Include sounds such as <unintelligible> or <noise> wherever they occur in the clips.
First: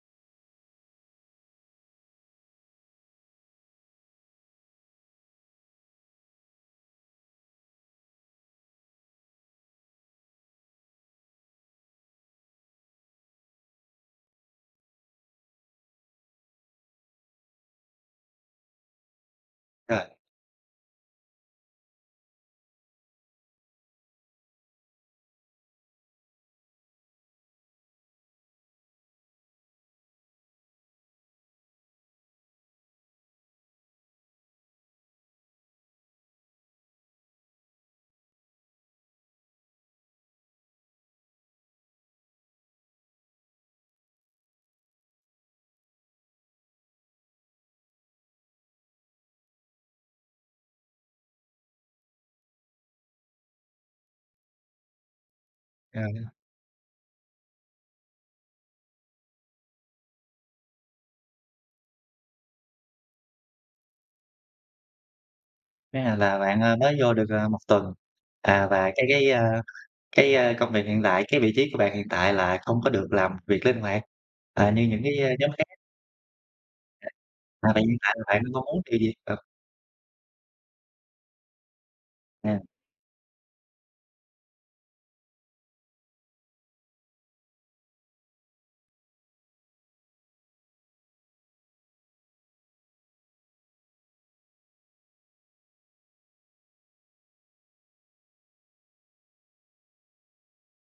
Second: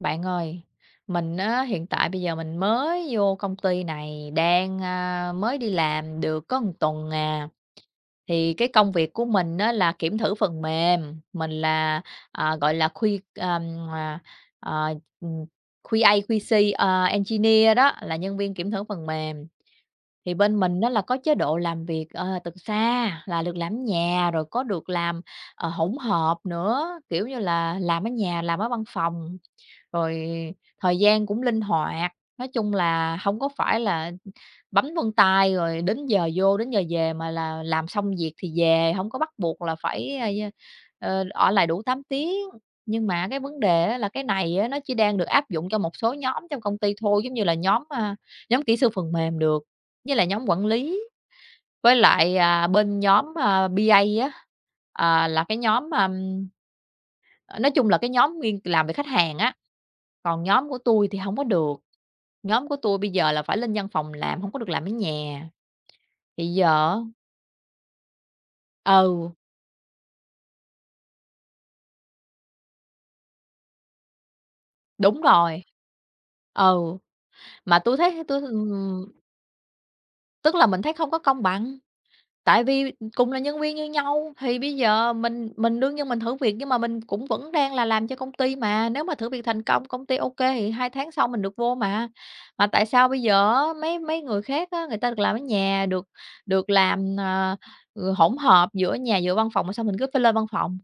Bạn ơi. Mình á hiện tại bây giờ mình mới vô công ty này đang, a, mới đi làm được có một tuần à, thì cái công việc của mình á là kiểm thử phần mềm, mình là, à, gọi là, khuy ừm, ờ, ờ, ừm, QA, QC, ờ, engineer đó là nhân viên kiểm thử phần mềm. Ờ. Thì bên mình á là có chế độ làm việc, ờ, từ xa là được làm ở nhà rồi có được làm, ờ, hỗn hợp nữa, kiểu như là, làm ở nhà, làm ở văn phòng, rồi thời gian cũng linh hoạt. Nói chung là hông có phải là bấm vân tay rồi đến giờ vô đến giờ về mà là làm xong việc thì về, hông có bắt buộc là phải, ơ, ơ, ờ, ở lại đủ 8 tiếng. Nhưng mà cái vấn đề á là cái này á nó chỉ đang được áp dụng cho một số nhóm trong công ty thôi, giống như là nhóm, a, nhóm kỹ sư phần mềm được, với lại nhóm quản lý, với lại, à, bên nhóm, a, BA á, ờ, là cái nhóm, a, À. nói chung là cái nhóm nguyên làm về khách hàng á. Còn nhóm của tui thì hông có được, nhóm của tôi bây giờ là phải lên văn phòng làm hông có được làm ở nhà. À, là Thì bạn, a, giờ mới á vô được, a, 1 tuần, à, và cái cái, Ừ. a, cái, a, công việc hiện tại, cái vị trí của bạn hiện tại là không có được làm việc linh hoạt, à, như những cái, Đúng a, nhóm rồi. khác. Ừ. Ờ. À, Mà vậy tui hiện thấy tại ha là tui, bạn mong muốn điều ừm gì? Ờ. Tức là mình thấy không có công bằng, Ừm. tại vì cùng là nhân viên như nhau thì bây giờ mình mình đương nhiên mình thử việc, nhưng mà mình cũng vẫn đang là làm cho công ty mà, nếu mà thử việc thành công, công ty ô kê thì 2 tháng sau mình được vô mà. Mà tại sao bây giờ á mấy mấy người khác á, người ta được làm ở nhà, được được làm, à, ừ, hỗn hợp giữa nhà giữa văn phòng mà sao mình cứ phải lên văn phòng.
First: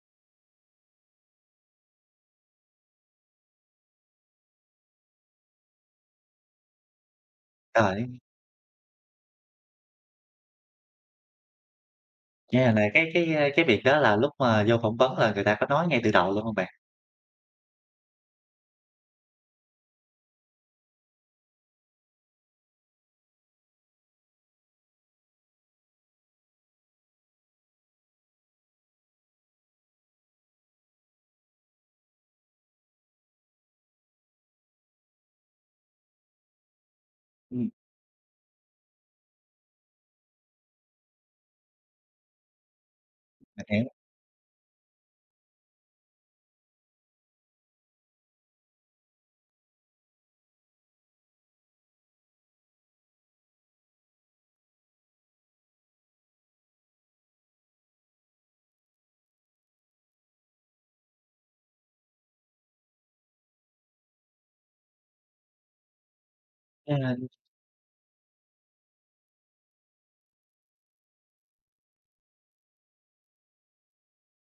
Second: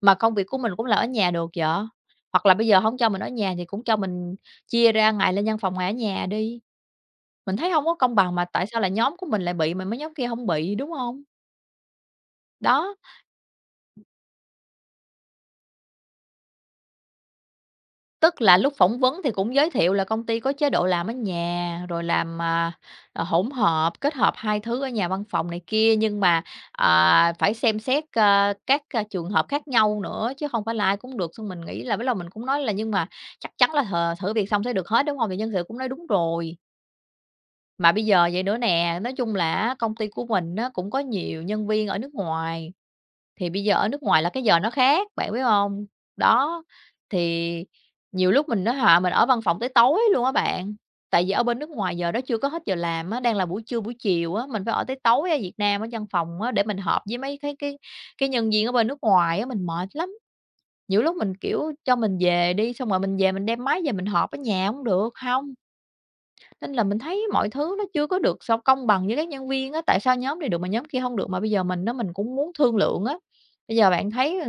Mà công việc của mình cũng làm ở nhà được vậy, hoặc là bây giờ hổng cho mình ở nhà thì cũng cho mình chia ra ngày lên văn phòng, ngày ở nhà đi. Mình thấy hông có công Trời! bằng mà tại sao lại nhóm của mình lại bị mà mấy nhóm kia hông bị, đúng hông? Nghe này Đó. cái cái, a, cái việc đó là lúc mà vô phỏng vấn là người ta có nói ngay từ đầu luôn hông bạn? Tức là lúc phỏng vấn thì cũng giới thiệu là công ty có chế độ làm ở nhà, rồi làm, à, à, hỗn hợp, kết hợp hai thứ ở nhà, văn phòng này kia, nhưng mà, à, phải xem xét, ơ, các c trường hợp khác nhau nữa, chứ không phải là ai cũng được. Xong mình nghĩ là bắt đầu mình cũng nói là nhưng mà chắc chắn là th thử việc xong sẽ được hết, đúng hông? Thì nhân sự cũng nói đúng rồi. Ừm. Mà bây giờ vậy nữa nè, nói chung là á công ty của mình á cũng có nhiều nhân viên ở nước ngoài, thì bây Mình giờ hiểu. ở nước ngoài là cái giờ nó khác, bạn biết hông? Đó, thì nhiều lúc mình nói họ mình ở văn phòng tới tối luôn á bạn, tại vì ở bên nước ngoài giờ đó chưa có hết giờ làm á, đang là buổi trưa, buổi chiều á, mình phải ở tới tối ở Việt Nam ở văn phòng á để mình họp với mấy cái cái cái nhân viên ở bên nước ngoài á, mình mệt lắm. Nhiều lúc mình, kiểu, cho mình về đi, xong rồi mình về mình đem máy về mình họp ở nhà cũng được, hông. Nên là À, mình thấy m mọi thứ nó chưa có được s công bằng với các nhân viên á, tại sao nhóm này được mà nhóm kia hông được, mà bây giờ mình á mình cũng muốn thương lượng á. Bây giờ bạn thấy, à,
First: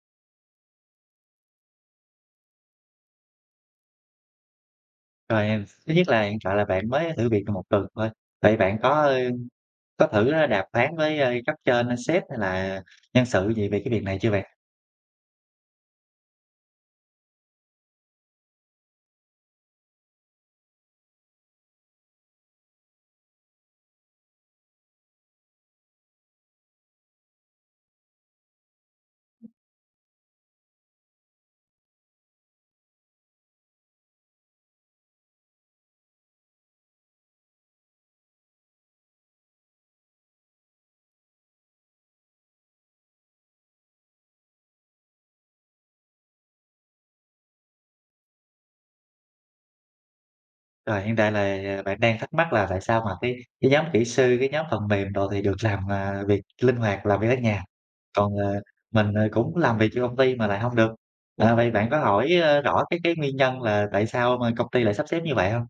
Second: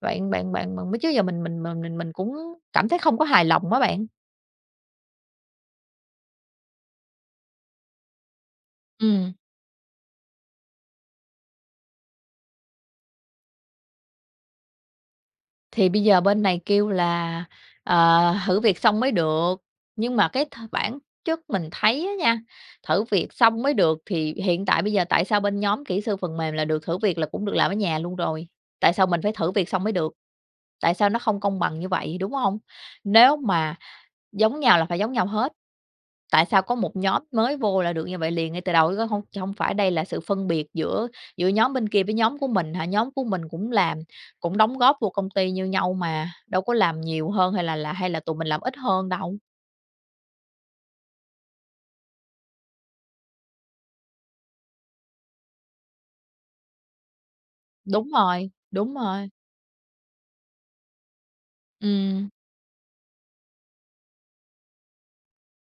bạn bạn bạn bạn chứ giờ mình mình m mình mình cũng cảm thấy không có hài lòng á bạn. Rồi em, thứ nhất là hiện tại là bạn mới thử việc được 1 tuần thôi, vậy bạn có, ơ, Ừm. có thử đàm phán với, ơ, cấp trên hay sếp hay là nhân sự gì về cái việc này chưa bạn? Thì bây giờ bên này kêu là, ờ, thử việc xong mới được, nhưng mà cái th bản chất mình thấy á nha, thử việc xong mới được thì hiện tại bây giờ tại sao bên nhóm kỹ sư phần mềm là được thử việc là cũng được làm ở nhà luôn rồi, tại sao mình phải thử việc xong mới được? Tại sao nó không công bằng như vậy, đúng hông? Nếu mà giống nhau là phải giống nhau hết, tại sao có một nhóm mới vô là được như vậy liền ngay từ đầu chứ có hông cho hông phải đây là sự phân biệt giữa giữa nhóm bên kia với nhóm của mình hả, nhóm của mình cũng làm, cũng đóng góp vô công ty như nhau mà, đâu có làm nhiều hơn hay là là hay là tụi mình làm ít hơn đâu? Rồi, hiện tại là bạn đang thắc mắc là tại sao mà cái cái nhóm kỹ sư, cái nhóm phần mềm đồ thì được làm, à, việc linh hoạt, làm việc ở nhà, Đúng còn, rồi, ờ, đúng mình, ờ, rồi. cũng làm việc cho công ty mà lại hông được. À, vậy bạn có Ừm. hỏi, ơ, rõ cái cái nguyên nhân là tại sao mà công ty lại sắp xếp như vậy hông?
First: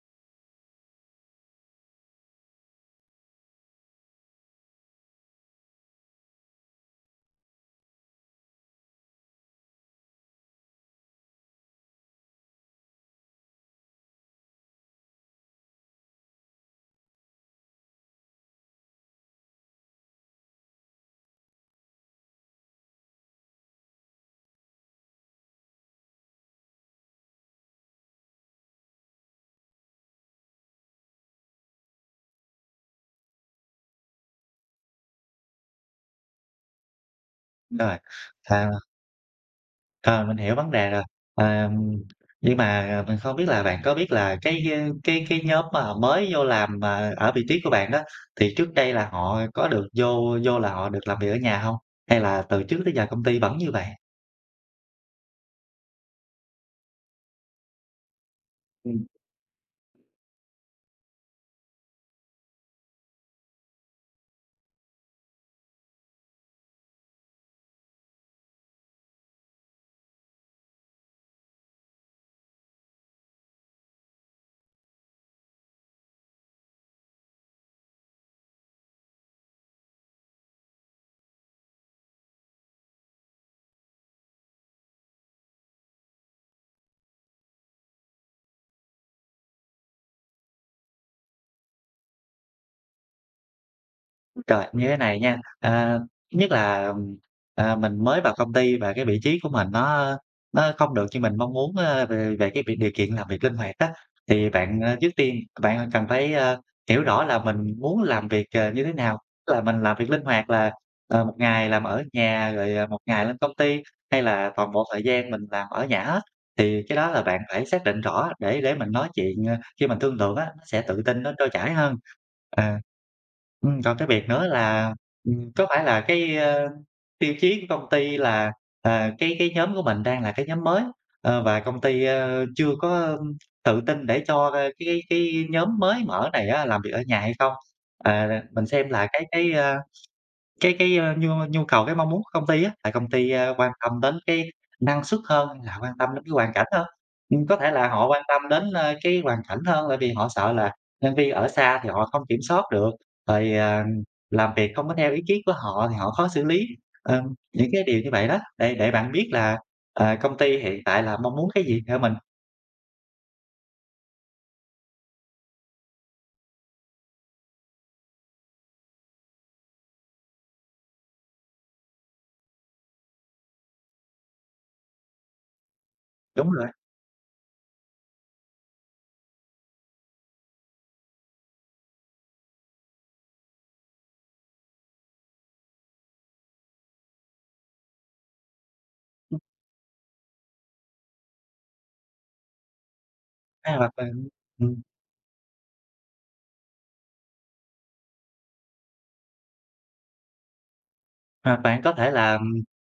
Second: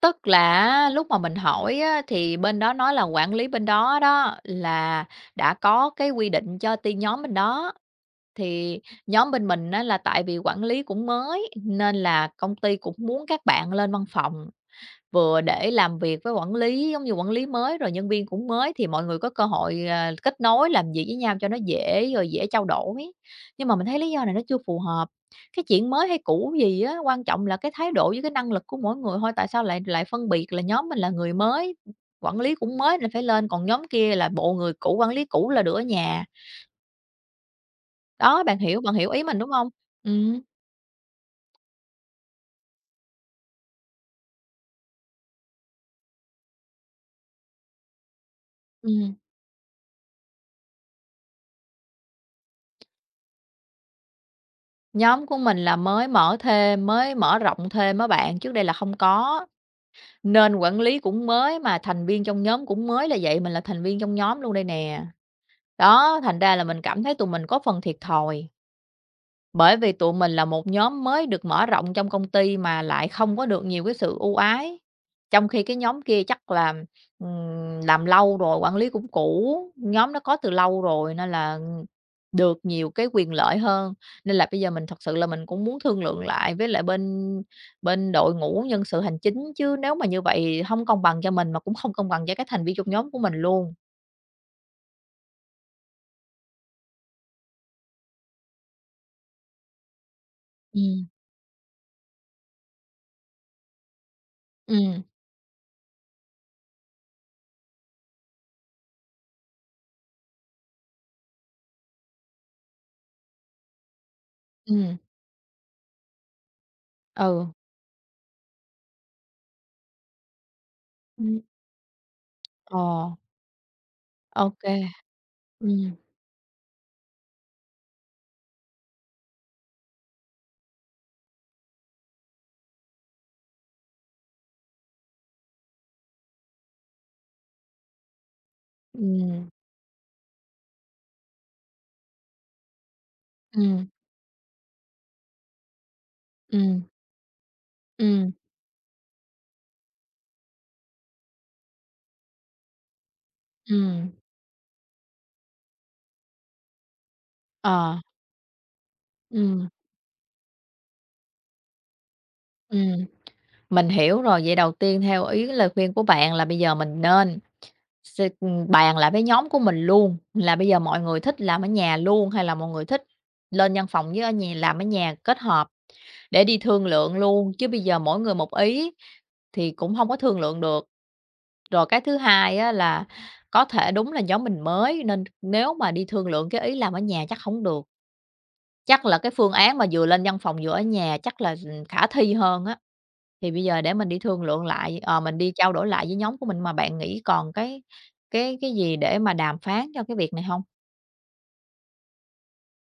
Tức là á, lúc mà mình hỏi á thì bên đó nói là quản lý bên đó đó, là đã có cái quy định cho tiên nhóm bên đó, thì nhóm bên mình á là tại vì quản lý cũng mới nên là công ty cũng muốn các bạn lên văn phòng, vừa để làm việc với quản lý, giống như, quản lý mới rồi nhân viên cũng mới thì mọi người có cơ hội, ờ, kết nối, làm việc với nhau cho nó dễ, rồi dễ trao đổi. Nhưng mà mình thấy lý do này nó chưa phù hợp, cái chuyện mới hay cũ gì á, quan trọng là cái thái độ với cái năng lực của mỗi người thôi, tại sao lại lại phân biệt là nhóm mình là người mới, quản lý cũng mới nên phải lên, còn nhóm kia là bộ người cũ, quản lý cũ là được ở nhà. Rồi, Đó, bạn à hiểu bạn hiểu ý mình, đúng hông? Ờ, mình Ừm. hiểu vấn đề rồi. Ờm, nhưng mà mình không biết là bạn có biết là cái, a, cái cái nhóm mà họ mới vô làm mà ở vị trí của bạn đó, thì trước đây là Ừm. họ có được vô vô là họ được làm việc ở nhà hông? Hay là từ trước tới giờ công ty vẫn như vậy? Nhóm của mình là mới mở thêm, mới mở rộng thêm á bạn, trước đây là không Ừm. có, nên quản lý cũng mới mà thành viên trong nhóm cũng mới là vậy, mình là thành viên trong nhóm luôn đây nè. Đó, thành ra là mình cảm thấy tụi mình có phần thiệt thòi bởi vì tụi mình là một nhóm mới được mở rộng trong công ty mà lại không có được nhiều cái sự ưu ái. Trong khi cái nhóm kia chắc là, ừm, làm lâu rồi, quản lý cũng cũ, nhóm đó có từ lâu rồi nên là được nhiều cái quyền lợi hơn, nên là bây giờ mình thật sự là mình cũng muốn thương lượng lại với lại bên bên đội ngũ nhân sự hành chính, chứ nếu mà như vậy hông công bằng cho mình mà cũng không công bằng cho các thành viên trong nhóm của mình luôn. Ôi trời, như thế này nha. À, thứ nhất là, ừm, à, mình mới vào công ty và cái vị trí của mình nó nó không Ừm. được như mình mong muốn, ơ, về về cái việc điều kiện làm việc linh hoạt á, thì bạn, à, Ừm. trước tiên bạn cần phải, a, hiểu rõ là mình muốn làm việc, ờ, như thế nào, tức là mình làm việc linh hoạt là, ờ, 1 ngày làm ở nhà rồi 1 ngày lên công ty, hay là toàn bộ Ừm. thời gian mình làm ở nhà hết, thì cái đó là bạn Ừ. phải xác định rõ để để mình nói chuyện, ờ, khi mình thương lượng á, sẽ tự tin, nó Ừm. trôi chảy hơn. À, Ờ. ừm, còn cái việc nữa Ô kê, là, ừm, có phải ừm. là cái, ơ, tiêu chí của công ty là, ờ, cái cái nhóm của mình đang là cái nhóm mới, ờ, và công ty, ơ, chưa có tự tin để cho, ơ, cái cái cái nhóm mới mở này á làm việc ở nhà hay không? Ờ, mình xem là cái Ừm. cái, a, cái cái, a, nhu nhu cầu, cái mong muốn của công ty á, là công ty, a, quan Ừm. tâm đến cái năng suất hơn là quan tâm đến cái hoàn cảnh Ừm. hơn. Ừm, có thể là họ quan Ừm. tâm đến, ơ, cái hoàn cảnh hơn, tại vì họ sợ là nhân viên ở xa thì họ không kiểm soát được, rồi, à, Ừm. làm việc không có theo ý kiến của họ thì họ khó xử lý, ờ, những cái Ờ. điều như vậy đó, để để bạn biết là, Ừm. ờ, công ty hiện tại là mong muốn cái gì ở mình. Ừm. Mình hiểu rồi, vậy đầu tiên theo ý cái lời khuyên của bạn là bây giờ mình nên sơ ưm, bàn lại với nhóm của mình luôn, là bây giờ mọi người thích làm ở nhà luôn hay là mọi người thích lên văn phòng với ở nhà làm ở nhà kết hợp, để Đúng đi rồi. thương lượng luôn, chứ bây giờ mỗi người một ý thì cũng hông có thương lượng được. Rồi, cái thứ hai á là có thể đúng là nhóm mình mới nên nếu mà đi thương lượng cái ý làm ở nhà chắc hổng được. Chắc là cái Ừm. phương án mà vừa lên văn phòng vừa ở nhà chắc là, ừm, khả thi hơn á, thì bây À, giờ là để mình đi bạn thương lượng ừm. lại, ờ, mình đi trao đổi lại với nhóm của mình. Mà bạn nghĩ còn cái cái cái gì để mà đàm phán cho cái việc này hông? À, bạn có thể là,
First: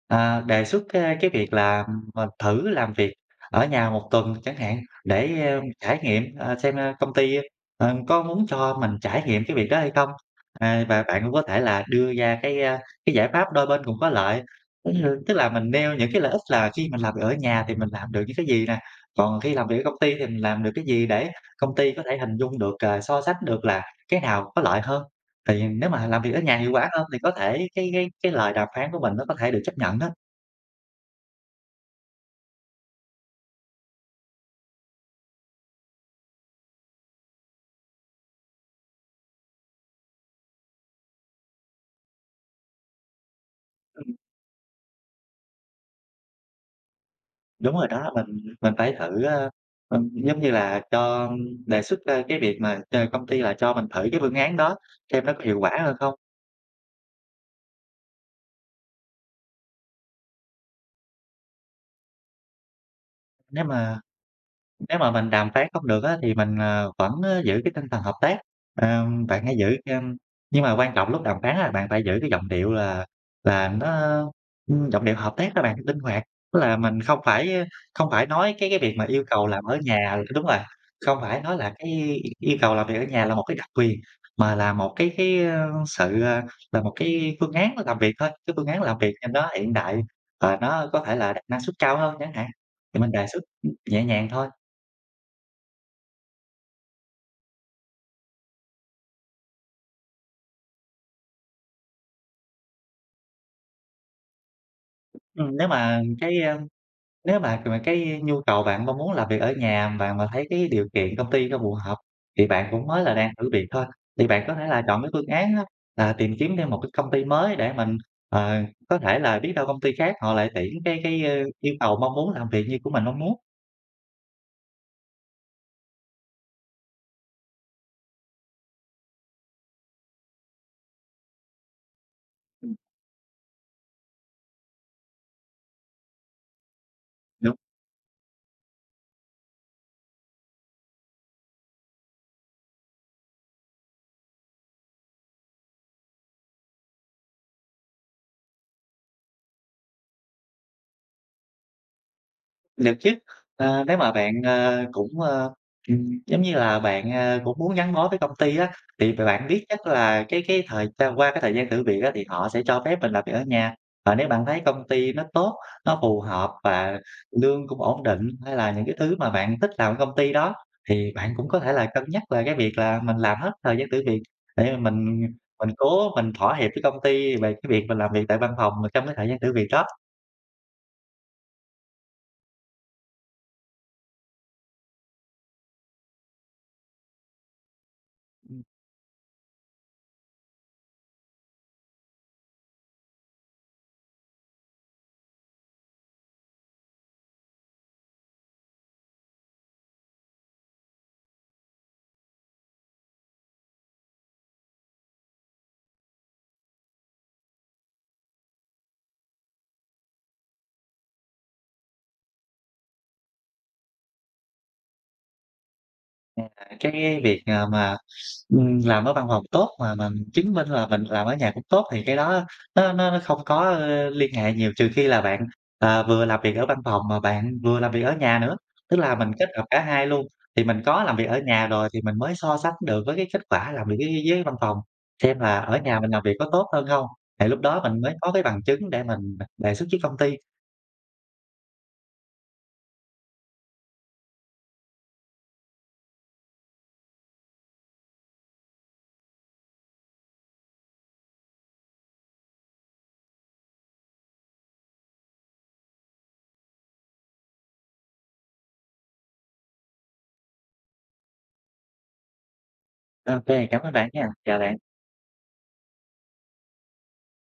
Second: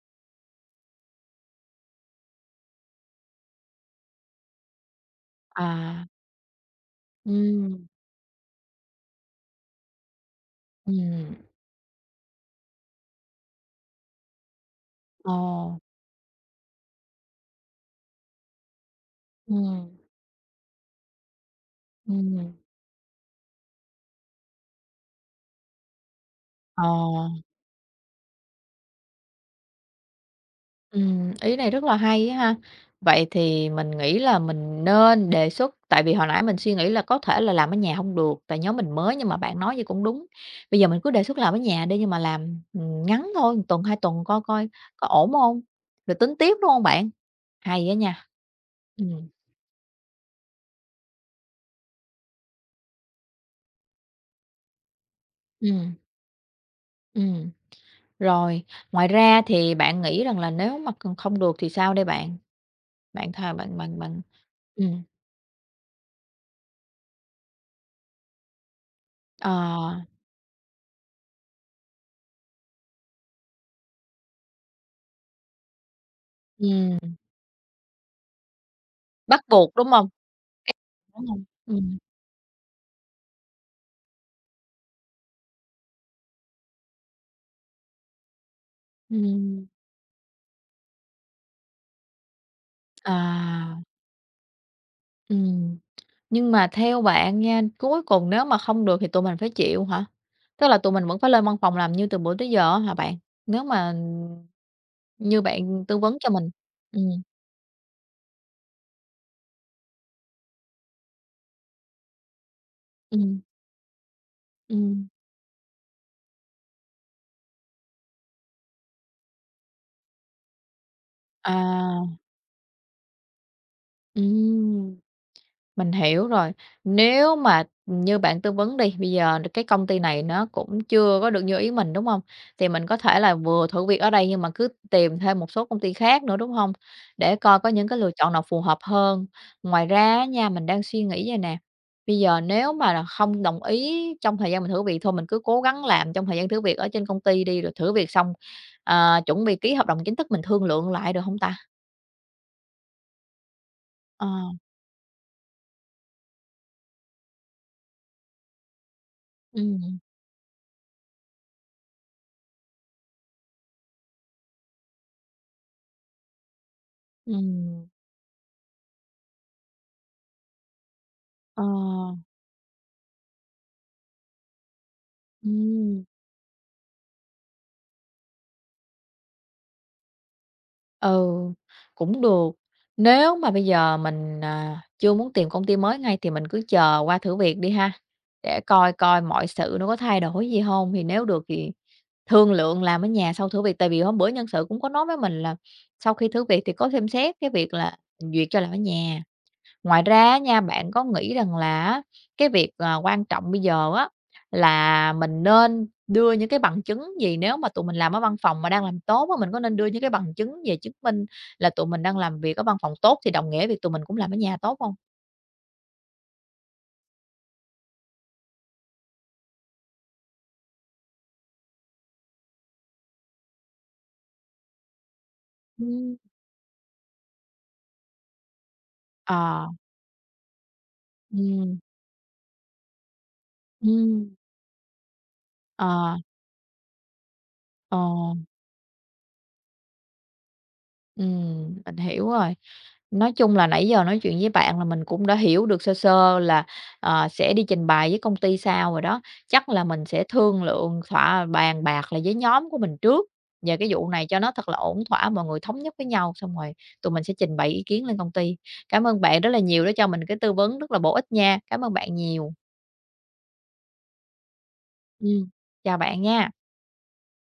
à, đề xuất, a, cái việc là, ờ, thử làm việc ở nhà 1 tuần chẳng hạn để, a, trải À. nghiệm, à, xem công ty, Ừm. a, có muốn cho mình trải nghiệm cái việc đó hay không. À, và bạn cũng Ừm. có thể là đưa ra cái, a, cái giải pháp đôi bên cùng có lợi, giống như, Ờ. tức là mình nêu những cái lợi ích là khi mình làm việc ở nhà thì mình làm được những cái gì nè, còn khi làm việc ở Ừm. công ty thì mình làm được cái gì để công ty có thể hình dung Ừm. được, à, so sánh được là cái nào có lợi hơn. Thì nếu mà làm việc ở nhà hiệu Ờ. quả hơn thì có thể cái cái cái lời đàm phán của mình nó có thể được chấp nhận đó. Ừm, ý này rất là hay á ha, vậy thì mình nghĩ là mình nên đề xuất, tại vì hồi nãy mình suy nghĩ là có thể là làm ở nhà hông được, tại nhóm mình mới, nhưng mà bạn nói vậy cũng đúng, bây giờ mình cứ đề xuất làm ở nhà đi, nhưng mà làm, ừm, ngắn thôi, một tuần, 2 tuần coi coi có ổn hông rồi tính tiếp, đúng hông bạn? Đúng Hay rồi á đó, nha, mình mình phải thử, ừm. ơ, ừm, giống như là, cho đề xuất ra cái việc mà ch công ty là cho mình thử cái phương án đó, xem nó có hiệu quả Ừm. hơn không. Ừm, rồi, ngoài ra thì bạn nghĩ rằng là nếu mà còn không được thì sao đây bạn? Bạn thà Nếu bạn bạn mà bạn nếu ừm. mà mình đàm phán không được á thì mình, ờ, vẫn giữ cái tinh thần hợp tác. Ờm, bạn hãy giữ Ờ. chăm nhưng mà quan trọng lúc đàm phán á bạn phải giữ cái giọng điệu là là nó ưm, giọng điệu hợp tác á bạn, linh hoạt. Tức là Ừm. mình không phải, ơ, không phải nói cái cái việc mà yêu Bắt cầu làm buộc, ở đúng nhà hông? ơ, đúng rồi, <unintelligible> không Đúng rồi, phải nói là ừm. cái yêu cầu làm việc ở nhà là một cái đặc quyền, mà là một cái cái, ơ, sự, à là một cái phương án làm việc thôi, cái phương án làm việc cho nó Ừm. hiện đại và nó có thể là đạt năng suất cao hơn chẳng hạn, thì mình đề xuất, ưm, À. nhẹ nhàng thôi. Ừm, nhưng mà theo bạn nha, cuối cùng nếu mà không được thì tụi mình phải chịu hả? Tức là tụi mình vẫn phải lên văn phòng làm như từ bữa tới giờ á hả bạn? Nếu mà, ừm, như Ừm, nếu bạn tư mà vấn cho cái, mình a ừm. nếu mà mà cái nhu cầu bạn mong muốn làm việc ở nhà bạn mà thấy cái điều kiện công ty cho phù hợp thì bạn cũng mới là đang Ừm. thử việc thôi, thì bạn có thể là chọn Ừm. cái phương án á là tìm kiếm thêm một cái công ty mới để mình, ờ, có thể là biết đâu công ty khác họ lại tuyển cái cái, ơ, yêu cầu À. mong muốn làm việc như của mình mong muốn. Ừm, mình hiểu rồi. Nếu mà, ừm, như bạn tư vấn đi, bây giờ, ờ, cái công ty này nó cũng chưa có được như ý mình, đúng hông? Thì Ừm. mình có thể là vừa thử việc ở đây nhưng mà cứ tìm thêm một số công ty khác nữa, đúng hông? Để Đúng. coi có những cái lựa chọn nào phù hợp hơn. Ngoài ra á nha, mình đang suy nghĩ vậy nè, bây giờ nếu mà là không đồng ý trong thời gian mình thử việc thôi mình cứ cố gắng làm trong thời gian thử việc ở trên công ty đi, rồi thử việc xong, ờ, chuẩn bị ký hợp đồng chính thức mình thương lượng lại được hông ta? Được chứ. A, nếu mà Ờ. bạn, a, cũng, ơ, ừm, giống như là, bạn, a, cũng muốn gắn bó với công ty á, thì b bạn biết chắc Ừm. là cái cái thời gian qua cái thời gian thử việc á thì họ sẽ cho phép mình làm việc ở nhà, và nếu bạn thấy công ty nó tốt, nó phù hợp và lương cũng Ừm. ổn định, hay là những cái thứ mà bạn thích làm ở công ty đó thì bạn cũng có Ờ. thể là cân nhắc về cái việc là mình làm hết thời gian thử việc để mà mình, ừm, mình Ừm. cố mình thỏa hiệp với công ty về cái việc mình làm việc tại văn phòng trong cái thời gian thử việc đó. Ừ, cũng được. Nếu mà bây giờ mình, à, chưa muốn tìm công ty mới ngay thì mình cứ chờ qua thử việc đi ha, để Ừm. coi coi mọi sự nó có thay đổi gì hông, thì nếu được thì thương lượng làm ở nhà sau thử việc, tại vì hôm bữa nhân sự cũng có nói với mình là sau khi thử việc thì có xem xét cái việc là duyệt cho làm ở nhà. Ngoài ra á nha, bạn có nghĩ rằng là á, cái việc, à, quan trọng bây giờ á là mình nên đưa những cái bằng chứng gì nếu mà tụi mình làm ở văn phòng mà đang làm tốt á, mình có nên đưa những cái bằng chứng về chứng minh là tụi mình đang làm việc ở văn phòng tốt thì đồng nghĩa với việc tụi mình cũng làm ở nhà tốt hông? À, cái việc, à, mà, ừm, làm ở văn phòng tốt mà mà mình chứng minh là mình làm ở nhà cũng tốt thì cái đó nó nó nó không có, a, liên hệ nhiều, trừ khi là bạn, ờ, Ừm. vừa làm việc ở văn phòng mà bạn vừa làm việc ở nhà nữa. Tức là mình kết hợp Ờ. cả hai luôn thì mình có làm việc ở nhà Ừm. rồi thì mình mới so sánh được với cái kết quả làm việc dưới dưới Ừm. dưới văn phòng, xem là ở nhà mình Ờ. làm việc có tốt hơn hông, thì lúc đó Ờ. mình mới có cái bằng chứng để mình, à, đề xuất với công ty. Ừm, mình hiểu rồi. Nói chung là nãy giờ nói chuyện với bạn là mình cũng đã hiểu được sơ sơ là, ờ, sẽ đi trình bày với công ty sao rồi đó, chắc là mình sẽ thương lượng, thỏa bàn bạc lại với nhóm của mình trước về cái vụ này cho nó thật là ổn thỏa, mọi người thống nhất với nhau xong rồi tụi mình sẽ trình bày ý kiến lên công ty. Cảm ơn bạn rất là nhiều đã cho mình cái tư vấn rất là bổ ích nha, cảm ơn bạn nhiều. OK, cảm ơn bạn nha, chào bạn. Ừm, chào bạn nha.